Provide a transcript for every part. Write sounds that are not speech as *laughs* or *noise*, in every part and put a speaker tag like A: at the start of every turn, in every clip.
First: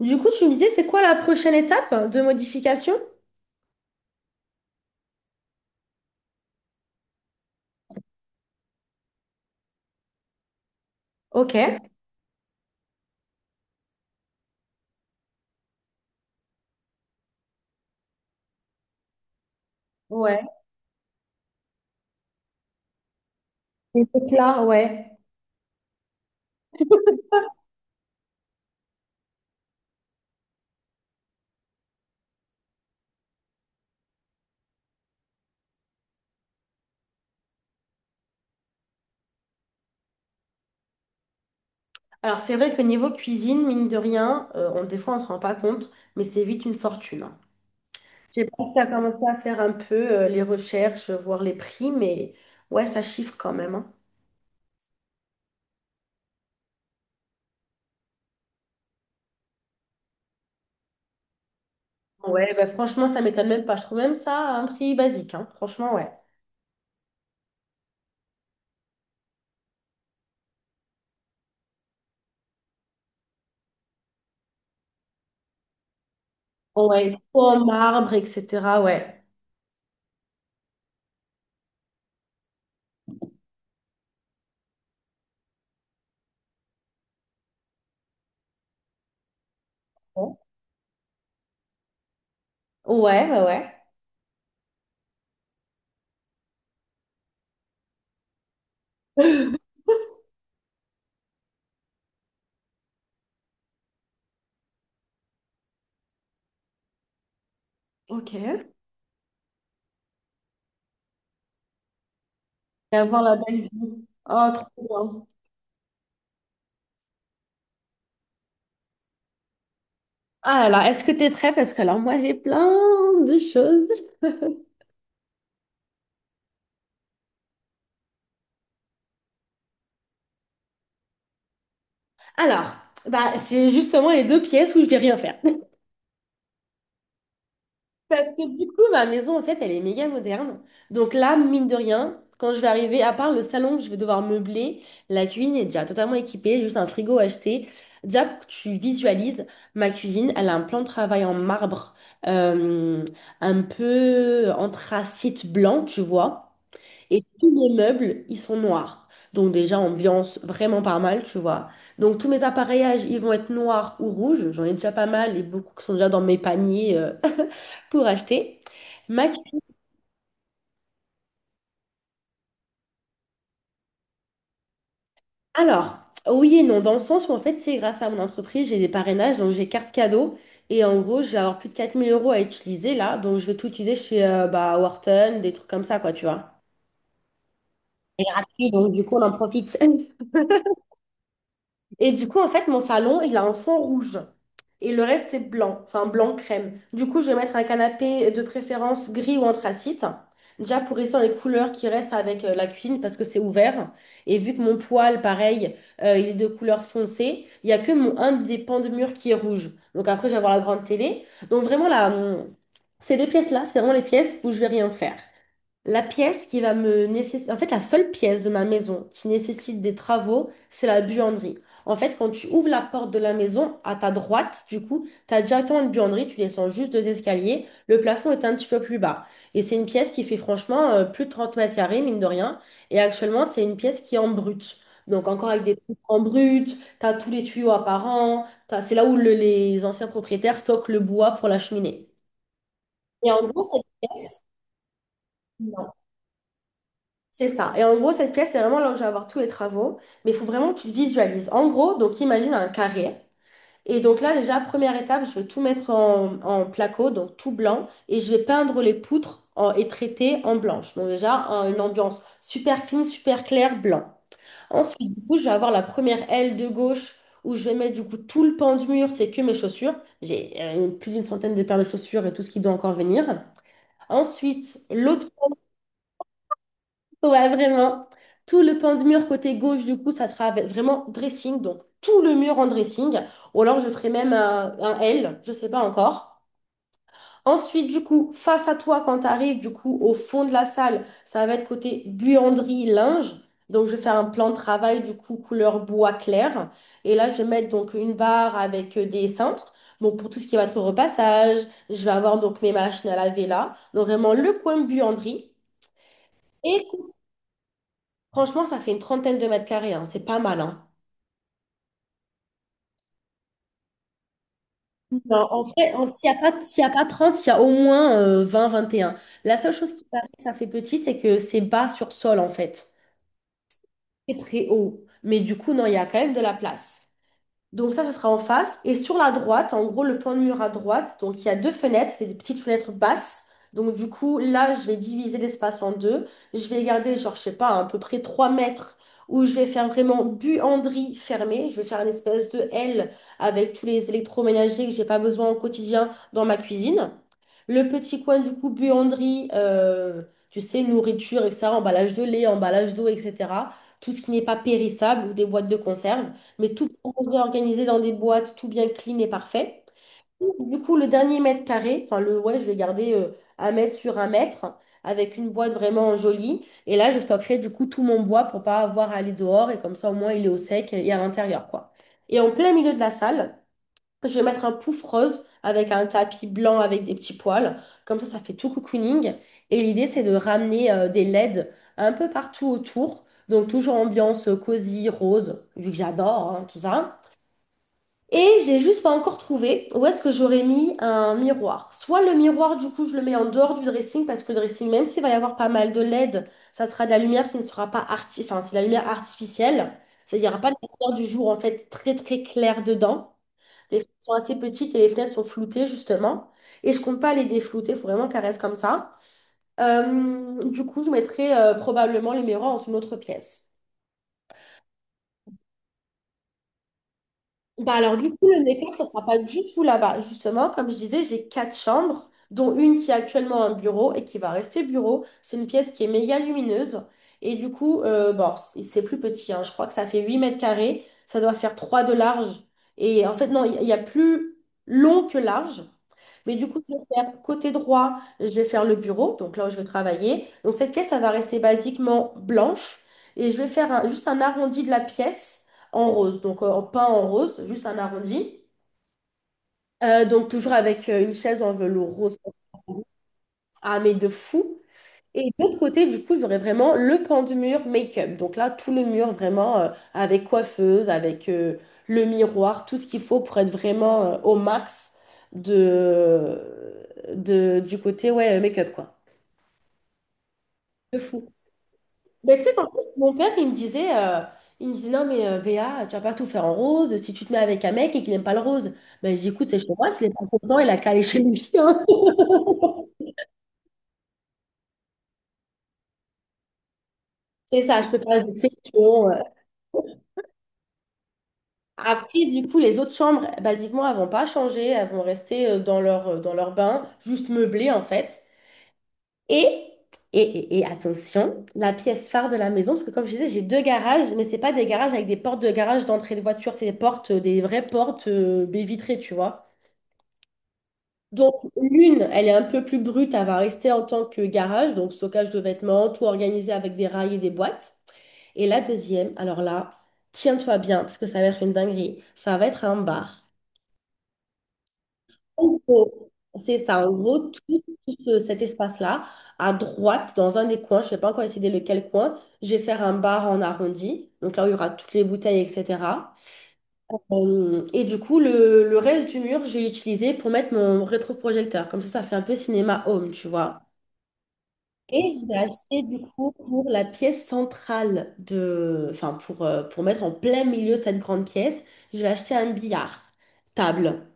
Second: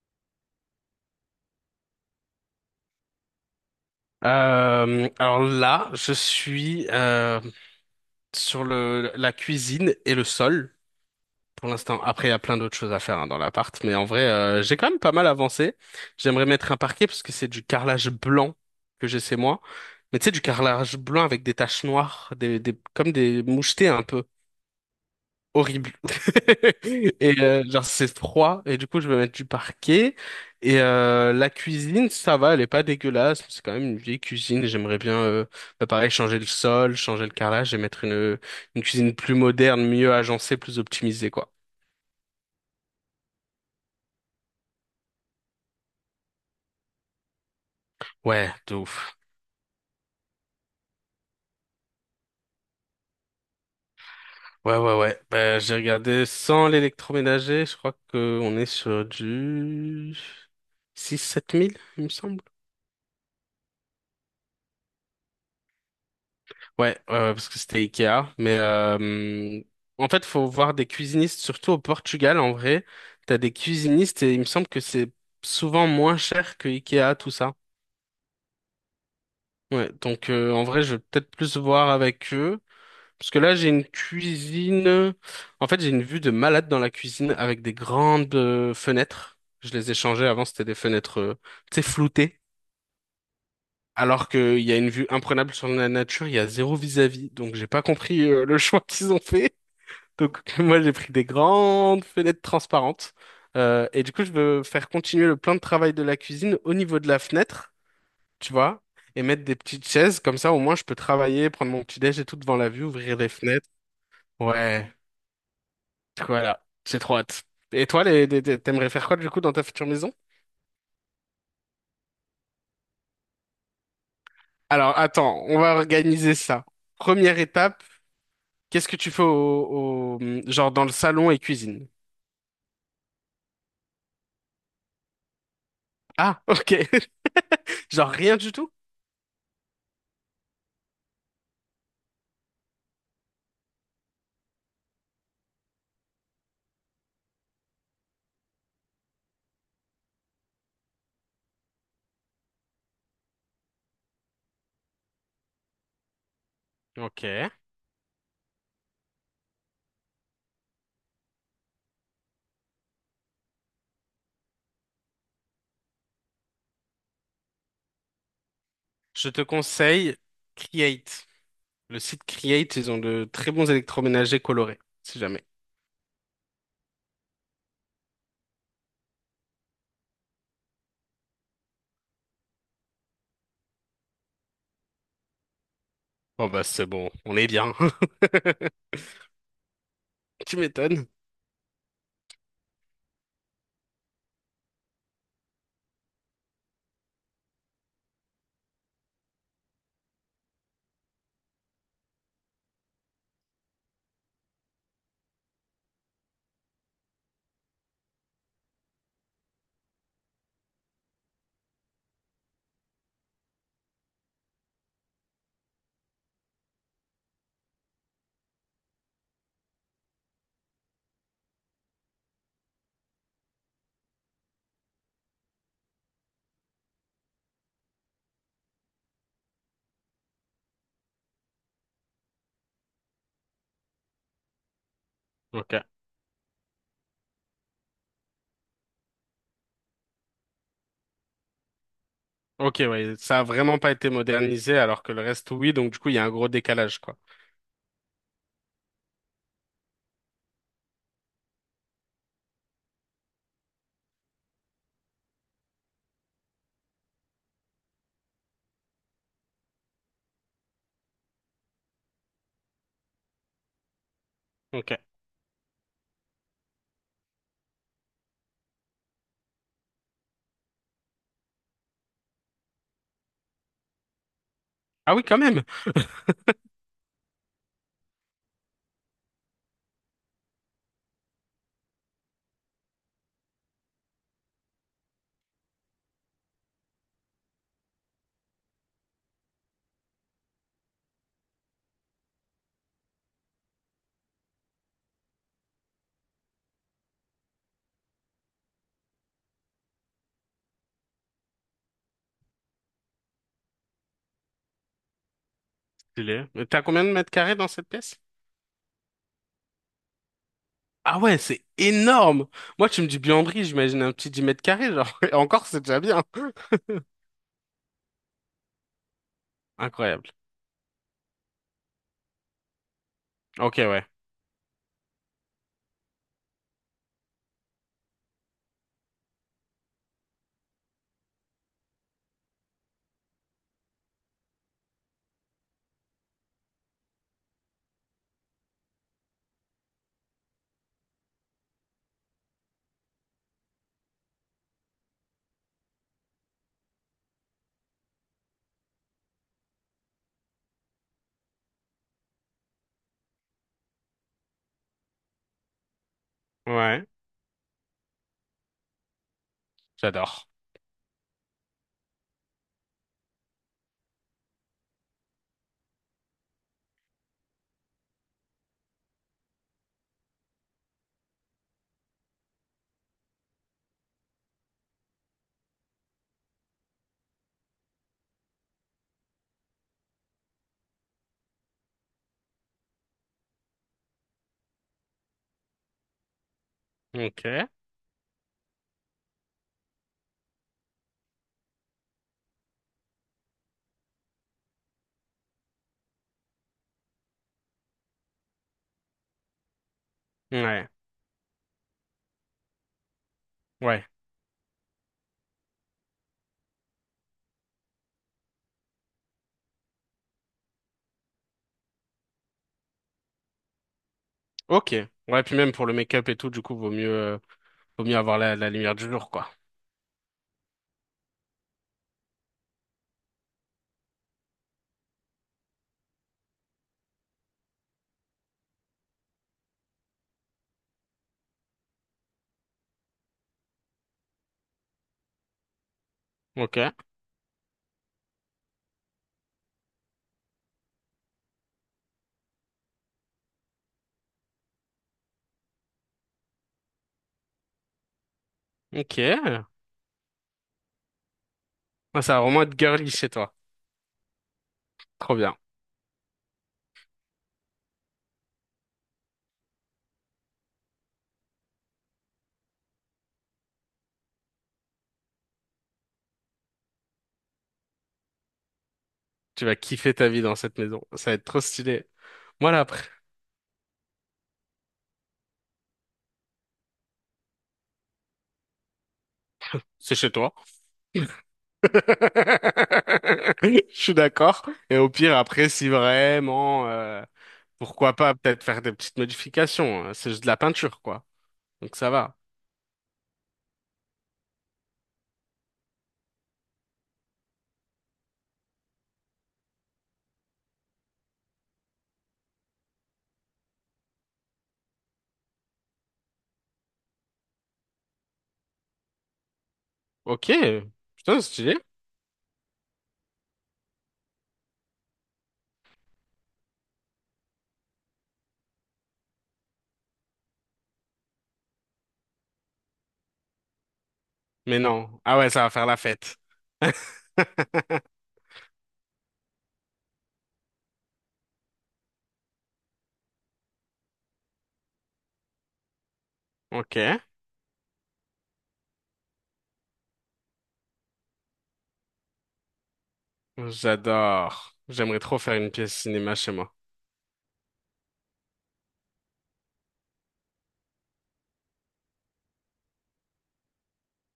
A: Du coup, tu me disais, c'est quoi la prochaine étape de modification?
B: Alors là, je suis sur la cuisine et le sol
A: Ok.
B: pour l'instant. Après, il y a plein d'autres choses à faire hein, dans l'appart, mais en vrai, j'ai quand même pas mal avancé. J'aimerais mettre un parquet parce que c'est du carrelage blanc que j'ai chez moi. Mais tu sais,
A: Ouais.
B: du carrelage blanc avec des taches noires, comme des mouchetés un
A: Et
B: peu
A: donc là, ouais.
B: horrible. *laughs* Et
A: *laughs*
B: genre c'est froid et du coup je vais mettre du parquet et la cuisine ça va, elle est pas dégueulasse, c'est quand même une vieille cuisine, et j'aimerais bien bah, pareil changer le sol, changer le carrelage et mettre une cuisine plus moderne, mieux agencée, plus optimisée quoi.
A: Alors, c'est vrai que niveau cuisine, mine de rien, on, des fois, on se rend pas compte, mais c'est vite une fortune, hein. Je sais
B: Ouais,
A: pas si
B: de
A: tu as
B: ouf.
A: commencé à faire un peu les recherches, voir les prix, mais ouais, ça chiffre quand même, hein.
B: Ouais ouais ouais. Bah, j'ai regardé sans l'électroménager, je crois que on est sur du 6 7 000 il me semble.
A: Ouais, bah, franchement, ça m'étonne même pas. Je trouve même ça à un prix basique, hein. Franchement, ouais.
B: Ouais, ouais, ouais, parce que c'était Ikea. Mais en fait, faut voir des cuisinistes, surtout au Portugal, en vrai. T'as des cuisinistes et il me semble que c'est souvent moins cher que Ikea,
A: Ouais,
B: tout ça.
A: en marbre, etc. Ouais.
B: Ouais, donc en vrai, je vais peut-être plus voir avec eux. Parce que là, j'ai une cuisine. En fait, j'ai une vue de malade dans la cuisine avec des grandes fenêtres. Je les ai changées
A: Ouais,
B: avant, c'était des fenêtres, tu sais, floutées.
A: ouais, bah, ouais.
B: Alors qu'il y a une vue imprenable sur la nature, il y a zéro vis-à-vis. Donc, j'ai pas compris le *laughs* choix qu'ils ont fait.
A: *laughs*
B: Donc *laughs* moi j'ai pris des grandes fenêtres transparentes. Et du coup je veux faire continuer le plan de travail de la cuisine au niveau de la fenêtre,
A: Ok.
B: tu
A: Et
B: vois, et mettre des petites chaises comme ça au moins je peux travailler, prendre mon petit déj et tout devant la vue, ouvrir
A: avoir
B: les
A: la belle
B: fenêtres.
A: vue. Oh, trop
B: Ouais,
A: bien.
B: voilà, c'est trop hâte. Et toi, t'aimerais faire quoi du coup dans ta future maison?
A: Ah, alors, est-ce que tu es prêt? Parce que alors, moi, j'ai plein de choses.
B: Alors attends, on va organiser ça. Première étape, qu'est-ce que tu fais genre dans le salon et cuisine?
A: Alors, bah, c'est justement les deux pièces où je vais rien faire. *laughs*
B: Ah, ok, *laughs* genre
A: Parce
B: rien
A: que
B: du
A: du
B: tout?
A: coup, ma maison, en fait, elle est méga moderne. Donc là, mine de rien, quand je vais arriver, à part le salon que je vais devoir meubler, la cuisine est déjà totalement équipée, juste un frigo acheté. Déjà, pour que tu visualises, ma cuisine, elle a un plan de travail en marbre, euh, un peu anthracite blanc, tu vois. Et
B: Ok.
A: tous les meubles, ils sont noirs. Donc déjà, ambiance vraiment pas mal, tu vois. Donc tous mes appareillages, ils vont être noirs ou rouges. J'en ai déjà pas mal et beaucoup qui sont déjà dans mes paniers *laughs* pour acheter. Ma
B: Je
A: cu-
B: te conseille Create. Le site Create, ils ont de très bons électroménagers colorés, si jamais.
A: Alors, oui et non, dans le sens où en fait, c'est grâce à mon entreprise, j'ai des parrainages, donc j'ai carte cadeau. Et en gros, je vais avoir plus de 4 000 euros à utiliser là. Donc je vais tout utiliser chez bah, Wharton, des trucs comme ça, quoi, tu
B: Oh
A: vois.
B: bah c'est bon, on est bien.
A: C'est gratuit,
B: *laughs*
A: donc du coup, on en profite. *laughs*
B: Tu m'étonnes.
A: Et du coup, en fait, mon salon, il a un fond rouge. Et le reste, c'est blanc, enfin blanc crème. Du coup, je vais mettre un canapé de préférence gris ou anthracite. Déjà pour rester dans les couleurs qui restent avec la cuisine parce que c'est ouvert. Et vu que mon poêle, pareil, il est de couleur foncée, il n'y a que mon, un des pans de mur qui est rouge. Donc après, je vais avoir la grande télé. Donc vraiment, là, ces deux pièces-là, c'est vraiment les pièces où je vais rien faire. La pièce qui va me nécessiter, en fait, la seule pièce de ma maison qui nécessite des travaux, c'est la buanderie. En fait, quand tu ouvres la porte de la maison, à ta droite, du coup, tu as directement une buanderie, tu descends juste deux escaliers, le plafond est un petit peu plus bas. Et c'est une pièce qui fait franchement plus de 30 mètres carrés, mine de rien. Et actuellement, c'est une pièce qui est en brut. Donc, encore avec
B: Ok.
A: des trucs en brut, tu as tous les tuyaux apparents, c'est là où les anciens propriétaires stockent le bois pour la cheminée.
B: Ok, ouais,
A: Et
B: ça a
A: en gros,
B: vraiment
A: cette
B: pas été
A: pièce,
B: modernisé alors que le reste, oui, donc du coup, il y a un gros décalage, quoi.
A: C'est ça. Et en gros, cette pièce, c'est vraiment là où je vais avoir tous les travaux. Mais il faut vraiment que tu le visualises. En gros, donc imagine un carré. Et donc là, déjà, première étape, je vais tout mettre en placo, donc tout blanc. Et je vais peindre les poutres et traiter en blanche. Donc déjà, une ambiance super clean, super claire, blanc.
B: Ok.
A: Ensuite, du coup, je vais avoir la première aile de gauche où je vais mettre du coup tout le pan du mur, c'est que mes chaussures. J'ai plus d'une centaine de paires de chaussures et tout ce qui doit encore venir. Ensuite,
B: Ah oui,
A: l'autre
B: quand même. *laughs*
A: Ouais, vraiment. Tout le pan de mur côté gauche, du coup, ça sera vraiment dressing. Donc, tout le mur en dressing. Ou alors, je ferai même un L, je sais pas encore. Ensuite, du coup, face à toi, quand tu arrives, du coup, au fond de la salle, ça va être côté buanderie, linge. Donc, je vais faire un plan de travail, du coup, couleur bois clair. Et là, je vais mettre donc une barre avec des cintres. Donc, pour tout ce qui va être repassage, je vais avoir donc mes machines à laver là. Donc, vraiment, le coin buanderie.
B: Stylé. Mais t'as combien de mètres carrés dans cette pièce?
A: Franchement, ça fait une trentaine de mètres carrés, hein, c'est pas mal, hein.
B: Ah ouais, c'est énorme! Moi, tu me dis buanderie, j'imagine un petit 10 mètres carrés, genre. *laughs* Et
A: Non, en
B: encore, c'est
A: vrai,
B: déjà bien.
A: s'il y a pas
B: *laughs*
A: 30, il y a au moins 20, 21. La seule chose qui paraît
B: Incroyable.
A: que ça fait petit, c'est que c'est bas sur sol, en fait.
B: Ok, ouais.
A: C'est très haut. Mais du coup, non, il y a quand même de la place. Donc ça sera en face. Et sur la droite, en gros, le plan de mur à droite, donc il y a deux fenêtres, c'est des petites fenêtres basses. Donc du coup, là, je vais diviser l'espace en deux. Je vais garder, genre, je sais pas, à peu près 3 mètres où je vais faire vraiment buanderie fermée. Je vais faire une espèce de L avec tous les électroménagers que j'ai pas besoin au quotidien dans ma cuisine. Le petit coin du coup, buanderie, tu sais, nourriture, etc., emballage de lait, emballage d'eau, etc. Tout ce qui n'est pas périssable ou des boîtes de conserve, mais tout
B: Ouais,
A: bien organisé dans des boîtes, tout bien clean et parfait.
B: j'adore.
A: Du coup, le dernier mètre carré, enfin le ouais, je vais garder un mètre sur un mètre avec une boîte vraiment jolie. Et là, je stockerai du coup tout mon bois pour pas avoir à aller dehors et comme ça au moins il est au sec et à l'intérieur quoi. Et en plein milieu de la salle, je vais mettre un pouf rose avec un tapis blanc avec des petits poils. Comme ça fait tout cocooning. Et l'idée, c'est de ramener des LED un peu partout autour. Donc, toujours ambiance cosy, rose, vu que j'adore hein, tout ça.
B: Ok.
A: Et j'ai juste pas encore trouvé où est-ce que j'aurais mis un miroir. Soit le miroir, du coup, je le mets en dehors du dressing parce que le dressing, même s'il va y avoir pas mal de LED, ça sera de la lumière qui ne sera pas enfin, c'est de la lumière artificielle. C'est-à-dire, il n'y aura pas de
B: Ouais.
A: lumière du jour, en fait, très, très claire dedans. Les
B: Ouais.
A: fenêtres sont assez petites et les fenêtres sont floutées, justement. Et je compte pas les déflouter, il faut vraiment qu'elles restent comme ça. Du coup, je mettrai probablement les miroirs dans une autre pièce.
B: Ok. Ouais, puis même pour le make-up et tout, du coup,
A: Bah
B: vaut
A: alors
B: mieux
A: du
B: avoir
A: coup, le
B: la
A: make-up,
B: lumière
A: ça
B: du
A: sera
B: jour,
A: pas
B: quoi.
A: du tout là-bas. Justement, comme je disais, j'ai quatre chambres, dont une qui est actuellement un bureau et qui va rester bureau. C'est une pièce qui est méga lumineuse. Et du coup, bon, c'est plus petit, hein. Je crois que ça fait 8 mètres carrés. Ça doit faire 3 de large. Et en fait, non, il y a plus long que large. Mais du
B: Ok.
A: coup, je vais faire côté droit, je vais faire le bureau, donc là où je vais travailler. Donc cette pièce, elle va rester basiquement blanche. Et je vais faire juste un arrondi de la pièce en rose, donc pas en rose, juste un arrondi.
B: Ok. Ouais,
A: Donc toujours avec une chaise en velours
B: ça
A: rose,
B: va vraiment être girly chez toi.
A: ah mais de fou.
B: Trop
A: Et
B: bien.
A: de l'autre côté, du coup, j'aurais vraiment le pan du mur make-up. Donc là, tout le mur vraiment avec coiffeuse, avec le miroir, tout ce qu'il faut pour être vraiment au max de, du côté ouais, make-up quoi.
B: Tu vas kiffer ta vie dans cette maison.
A: De
B: Ça va être
A: fou.
B: trop stylé.
A: Mais tu
B: Moi,
A: sais
B: là,
A: qu'en plus,
B: après,
A: mon père, il me disait, il me disait, non, mais Béa, tu vas pas tout faire en rose si tu te mets avec un mec et qu'il n'aime pas le rose. Ben, je dis, écoute, c'est chez moi,
B: c'est
A: s'il est
B: chez
A: pas
B: toi.
A: content, il a qu'à aller chez lui,
B: *laughs*
A: hein. *laughs*
B: Je suis d'accord. Et au pire, après, si vraiment,
A: C'est ça, je
B: pourquoi
A: peux
B: pas
A: faire des
B: peut-être faire des petites
A: exceptions.
B: modifications. Hein. C'est juste de la peinture, quoi. Donc ça va.
A: Après, du coup, les autres chambres, basiquement, elles vont pas changer, elles vont rester dans leur bain, juste meublées, en fait. Et, et attention, la pièce phare de la maison, parce que comme je disais, j'ai deux garages, mais c'est pas des garages avec des portes de garage d'entrée de voiture, c'est des portes, des vraies portes, baies vitrées, tu vois.
B: Ok. Putain, c'est
A: Donc,
B: stylé.
A: l'une, elle est un peu plus brute, elle va rester en tant que garage, donc stockage de vêtements, tout organisé avec des rails et des boîtes. Et la deuxième, alors là, tiens-toi bien, parce que ça va être une dinguerie, ça va être un bar.
B: Mais non. Ah ouais, ça va
A: En
B: faire la
A: gros,
B: fête.
A: C'est ça, en
B: *laughs*
A: gros, tout cet espace-là, à droite, dans un des coins, je ne sais pas encore décidé lequel coin, je vais faire un bar en arrondi, donc là où il y aura toutes les bouteilles, etc.
B: Ok.
A: Et du coup, le reste du mur, je vais l'utiliser pour mettre mon rétroprojecteur. Comme ça fait un peu cinéma home, tu vois.
B: J'adore. J'aimerais
A: Et
B: trop
A: je l'ai
B: faire une pièce
A: acheté du
B: cinéma chez
A: coup
B: moi.
A: pour la pièce centrale enfin pour mettre en plein milieu de cette grande pièce, je vais acheter un billard table.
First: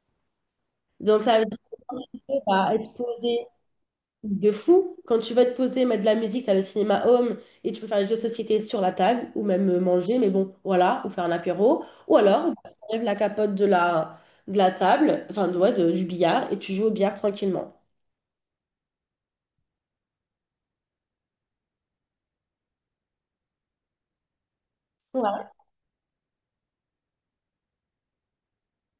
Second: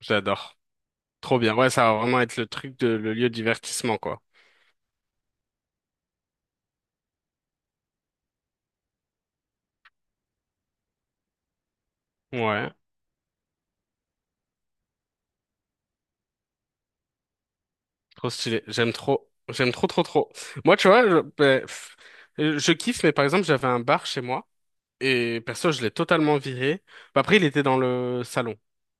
B: J'adore.
A: Donc
B: Trop
A: ça veut
B: bien.
A: dire
B: Ouais,
A: que
B: ça
A: quand
B: va vraiment
A: tu
B: être le
A: vas
B: truc de
A: être
B: le lieu de
A: posé
B: divertissement, quoi.
A: de fou, quand tu vas te poser, mettre de la musique, tu as le cinéma home et tu peux faire des jeux de société sur la table ou même manger, mais bon, voilà, ou faire un apéro. Ou alors, bah,
B: Ouais.
A: tu enlèves la capote de la table, du billard et tu joues au billard tranquillement.
B: Trop stylé. J'aime trop. J'aime trop, trop, trop. Moi, tu vois, ben, pff, je kiffe, mais par exemple, j'avais un bar chez moi. Et
A: Ouais,
B: perso, je l'ai totalement viré. Après, il était dans le salon.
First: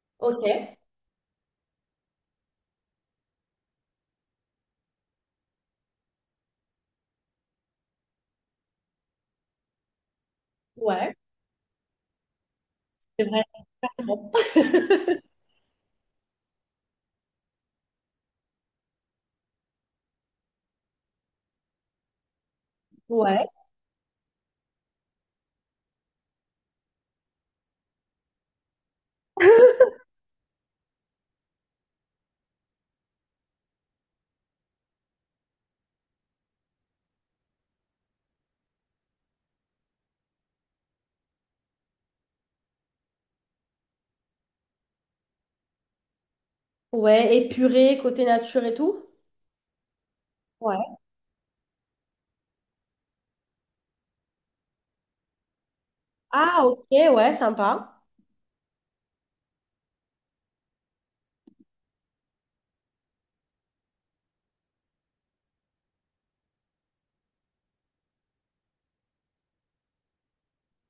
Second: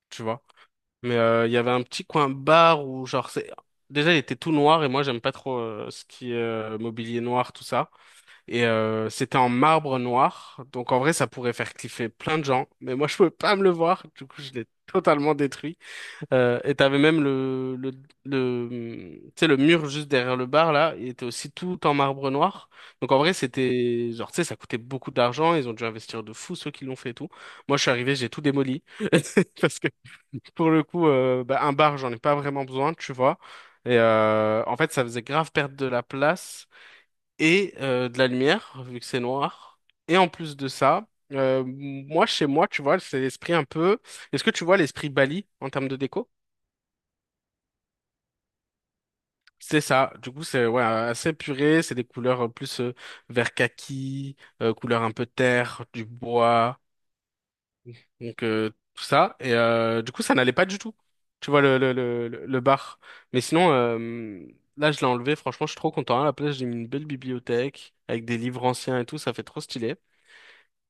B: Tu vois.
A: ok,
B: Mais il y avait un petit coin bar où, genre, c'est... Déjà, il était tout noir et moi, j'aime pas trop ce qui est mobilier noir, tout ça. Et c'était en marbre noir. Donc, en vrai,
A: ouais,
B: ça pourrait faire cliffer plein de gens. Mais moi, *laughs* je
A: c'est
B: pouvais
A: vrai.
B: pas me le voir. Du coup, je l'ai
A: *laughs*
B: totalement détruit. Et t'avais même tu sais, le mur juste derrière le bar, là. Il était aussi tout en marbre noir. Donc, en vrai,
A: Ouais.
B: c'était... Genre, tu sais, ça coûtait beaucoup d'argent. Ils ont dû investir de fou, ceux qui l'ont fait et tout. Moi, je suis arrivé, j'ai tout démoli. *laughs* Pour le coup, bah, un bar, j'en ai pas vraiment besoin, tu vois. Et en fait, ça faisait grave perdre de la place et de la lumière, vu que c'est noir. Et en plus de ça, moi, chez moi, tu vois, c'est l'esprit un peu... Est-ce que tu vois l'esprit Bali en termes de déco?
A: Ouais, épuré, côté nature et tout.
B: C'est ça. Du coup, c'est ouais,
A: Ouais.
B: assez puré. C'est des couleurs plus vert kaki, couleur un peu terre, du
A: Ah,
B: bois.
A: ok, ouais, sympa.
B: Donc tout ça. Et du coup, ça n'allait pas du tout. Tu vois le bar. Mais sinon, là, je l'ai enlevé. Franchement, je suis trop content. À la place, j'ai mis une belle bibliothèque avec des livres anciens et tout. Ça fait trop stylé.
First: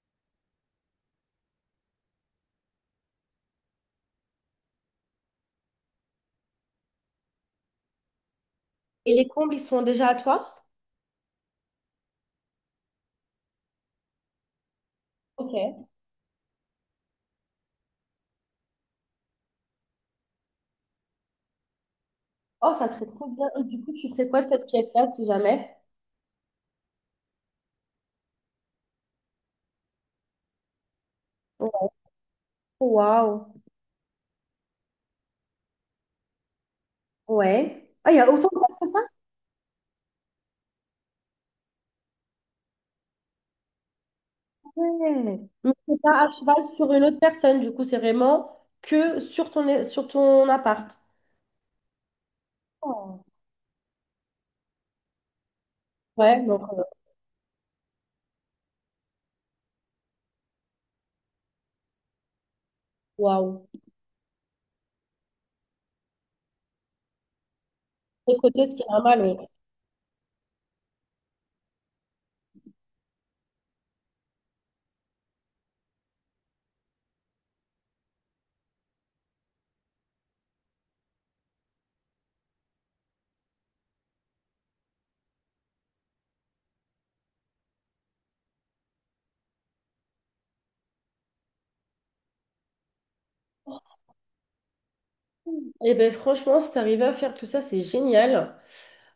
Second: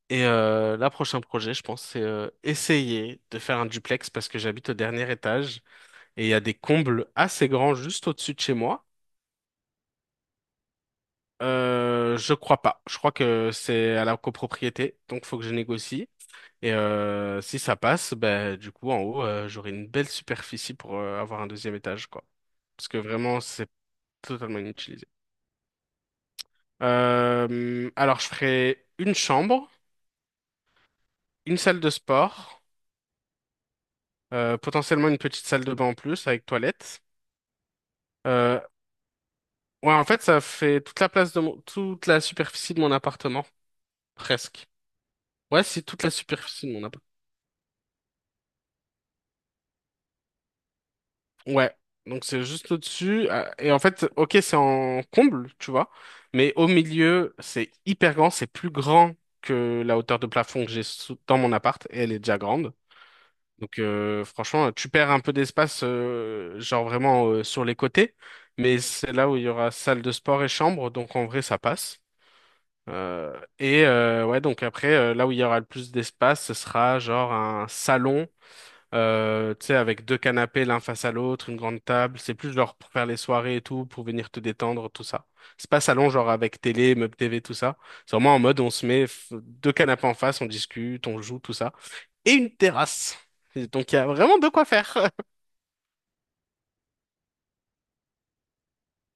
B: Et là, prochain projet, je pense, c'est essayer de faire un duplex parce que j'habite au dernier étage et il y a des combles assez grands juste au-dessus de chez moi.
A: Et les combles, ils sont déjà à toi?
B: Je crois pas. Je crois que c'est à la copropriété, donc faut que je
A: Ok.
B: négocie. Et si ça passe, ben du coup, en haut, j'aurai une belle superficie pour avoir un deuxième étage, quoi.
A: Oh, ça
B: Parce que
A: serait trop
B: vraiment,
A: bien. Et
B: c'est
A: du coup, tu ferais quoi de
B: totalement
A: cette pièce-là,
B: inutilisé.
A: si jamais?
B: Alors, je ferai une chambre, une salle
A: Ouais.
B: de sport,
A: Waouh.
B: potentiellement une petite salle de bain en plus avec toilette.
A: Ouais. Ah, il y a autant de
B: Euh,
A: place que ça?
B: ouais, en fait, ça fait toute la place de mon, toute la superficie de mon appartement, presque.
A: Ouais.
B: Ouais,
A: Mais
B: c'est
A: c'est
B: toute la
A: pas à cheval
B: superficie de mon
A: sur
B: appartement.
A: une autre personne, du coup, c'est vraiment que sur ton appart.
B: Ouais, donc c'est juste
A: Oh.
B: au-dessus. Et en fait, ok, c'est en comble, tu vois,
A: Ouais,
B: mais
A: donc,
B: au milieu, c'est hyper grand, c'est plus grand que la hauteur de plafond que j'ai dans mon appart, et elle est déjà grande.
A: waouh.
B: Donc franchement, tu perds un peu d'espace, genre vraiment sur les côtés,
A: Écoutez, ce
B: mais
A: qui est
B: c'est
A: normal,
B: là
A: oui.
B: où il y aura salle de sport et chambre, donc en vrai, ça passe. Ouais, donc après, là où il y aura le plus d'espace, ce sera genre un salon tu sais, avec 2 canapés l'un face à l'autre, une grande table. C'est plus genre pour faire les soirées et tout, pour venir te détendre, tout ça. C'est pas salon genre avec télé, meuble TV, tout ça. C'est vraiment en mode on se met 2 canapés en face, on discute, on joue, tout ça. Et une terrasse. Et donc il y a vraiment de quoi faire. *laughs*
A: Eh ben franchement, si t'arrives à faire tout ça, c'est génial.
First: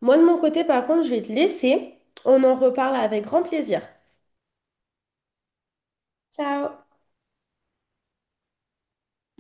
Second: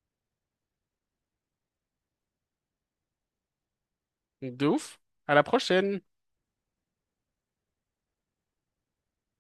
A: Moi, de mon côté, par contre, je vais te laisser. On en reparle avec grand plaisir.
B: De ouf. À la prochaine.
A: Ciao!